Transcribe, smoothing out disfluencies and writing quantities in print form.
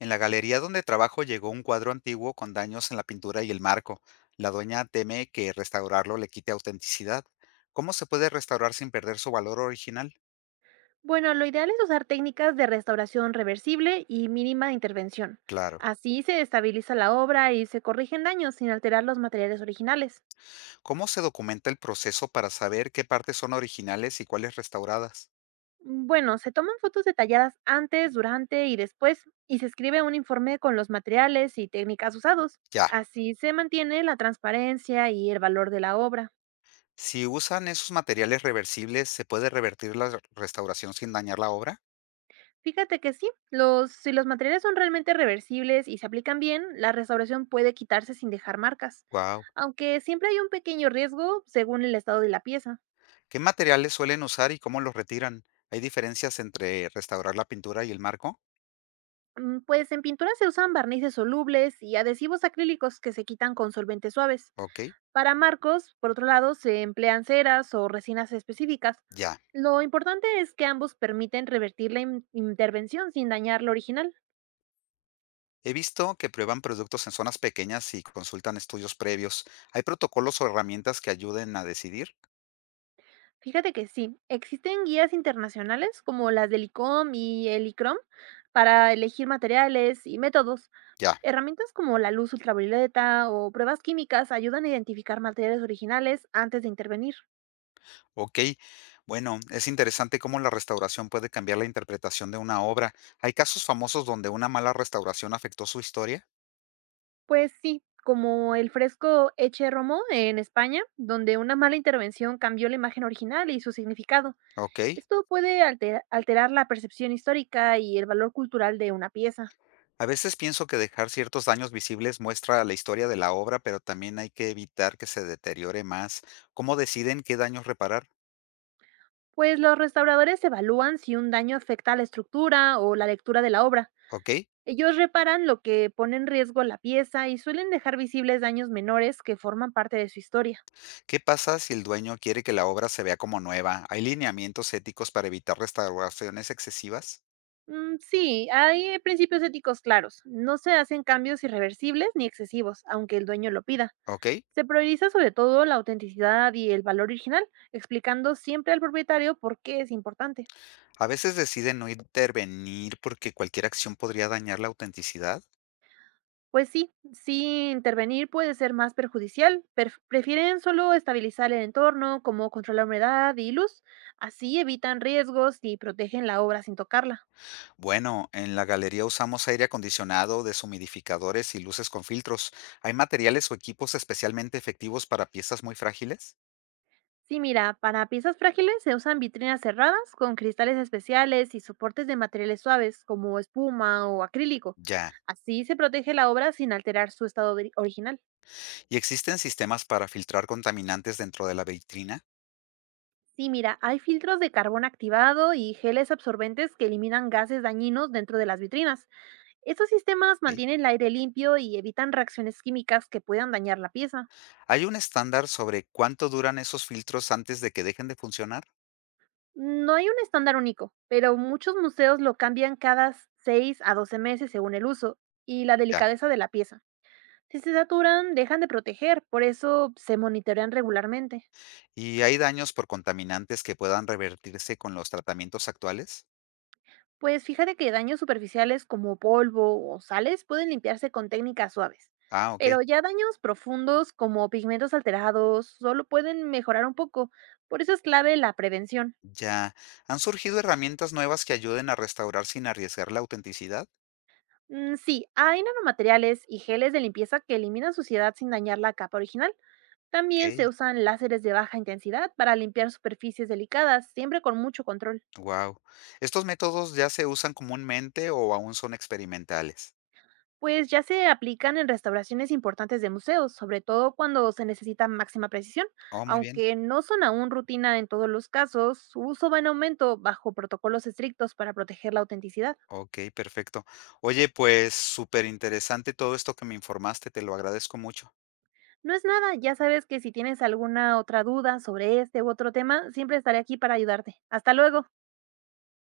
En la galería donde trabajo llegó un cuadro antiguo con daños en la pintura y el marco. La dueña teme que restaurarlo le quite autenticidad. ¿Cómo se puede restaurar sin perder su valor original? Bueno, lo ideal es usar técnicas de restauración reversible y mínima intervención. Claro. Así se estabiliza la obra y se corrigen daños sin alterar los materiales originales. ¿Cómo se documenta el proceso para saber qué partes son originales y cuáles restauradas? Bueno, se toman fotos detalladas antes, durante y después y se escribe un informe con los materiales y técnicas usados. Ya. Así se mantiene la transparencia y el valor de la obra. Si usan esos materiales reversibles, ¿se puede revertir la restauración sin dañar la obra? Fíjate que sí, si los materiales son realmente reversibles y se aplican bien, la restauración puede quitarse sin dejar marcas, Wow. aunque siempre hay un pequeño riesgo según el estado de la pieza. ¿Qué materiales suelen usar y cómo los retiran? ¿Hay diferencias entre restaurar la pintura y el marco? Pues en pintura se usan barnices solubles y adhesivos acrílicos que se quitan con solventes suaves. Ok. Para marcos, por otro lado, se emplean ceras o resinas específicas. Ya. Lo importante es que ambos permiten revertir la intervención sin dañar lo original. He visto que prueban productos en zonas pequeñas y consultan estudios previos. ¿Hay protocolos o herramientas que ayuden a decidir? Fíjate que sí, existen guías internacionales como las del ICOM y el ICROM para elegir materiales y métodos. Ya, Herramientas como la luz ultravioleta o pruebas químicas ayudan a identificar materiales originales antes de intervenir. ok. Bueno, es interesante cómo la restauración puede cambiar la interpretación de una obra. ¿Hay casos famosos donde una mala restauración afectó su historia? Pues sí, como el fresco Eche Romo en España, donde una mala intervención cambió la imagen original y su significado. Ok. Esto puede alterar la percepción histórica y el valor cultural de una pieza. A veces pienso que dejar ciertos daños visibles muestra la historia de la obra, pero también hay que evitar que se deteriore más. ¿Cómo deciden qué daños reparar? Pues los restauradores evalúan si un daño afecta a la estructura o la lectura de la obra. Ok. Ellos reparan lo que pone en riesgo la pieza y suelen dejar visibles daños menores que forman parte de su historia. ¿Qué pasa si el dueño quiere que la obra se vea como nueva? ¿Hay lineamientos éticos para evitar restauraciones excesivas? Mm, sí, hay principios éticos claros. No se hacen cambios irreversibles ni excesivos, aunque el dueño lo pida. ¿Ok? Se prioriza sobre todo la autenticidad y el valor original, explicando siempre al propietario por qué es importante. A veces deciden no intervenir porque cualquier acción podría dañar la autenticidad. Pues sí, sí, intervenir puede ser más perjudicial. Prefieren solo estabilizar el entorno, como controlar humedad y luz. Así evitan riesgos y protegen la obra sin tocarla. Bueno, en la galería usamos aire acondicionado, deshumidificadores y luces con filtros. ¿Hay materiales o equipos especialmente efectivos para piezas muy frágiles? Sí, mira, para piezas frágiles se usan vitrinas cerradas con cristales especiales y soportes de materiales suaves, como espuma o acrílico. Ya. Así se protege la obra sin alterar su estado original. ¿Y existen sistemas para filtrar contaminantes dentro de la vitrina? Sí, mira, hay filtros de carbón activado y geles absorbentes que eliminan gases dañinos dentro de las vitrinas. Estos sistemas ¿Ok? mantienen el aire limpio y evitan reacciones químicas que puedan dañar la pieza. ¿Hay un estándar sobre cuánto duran esos filtros antes de que dejen de funcionar? No hay un estándar único, pero muchos museos lo cambian cada 6 a 12 meses según el uso y la Ya. delicadeza de la pieza. Si se saturan, dejan de proteger, por eso se monitorean regularmente. ¿Y hay daños por contaminantes que puedan revertirse con los tratamientos actuales? Pues fíjate que daños superficiales como polvo o sales pueden limpiarse con técnicas suaves, Ah, ok. pero ya daños profundos como pigmentos alterados solo pueden mejorar un poco, por eso es clave la prevención. Ya. ¿Han surgido herramientas nuevas que ayuden a restaurar sin arriesgar la autenticidad? Mm, sí, hay nanomateriales y geles de limpieza que eliminan suciedad sin dañar la capa original. También se Ok. usan láseres de baja intensidad para limpiar superficies delicadas, siempre con mucho control. Wow. ¿Estos métodos ya se usan comúnmente o aún son experimentales? Pues ya se aplican en restauraciones importantes de museos, sobre todo cuando se necesita máxima precisión. Oh, muy bien. Aunque no son aún rutina en todos los casos, su uso va en aumento bajo protocolos estrictos para proteger la autenticidad. Ok, perfecto. Oye, pues súper interesante todo esto que me informaste, te lo agradezco mucho. No es nada, ya sabes que si tienes alguna otra duda sobre este u otro tema, siempre estaré aquí para ayudarte. Hasta luego.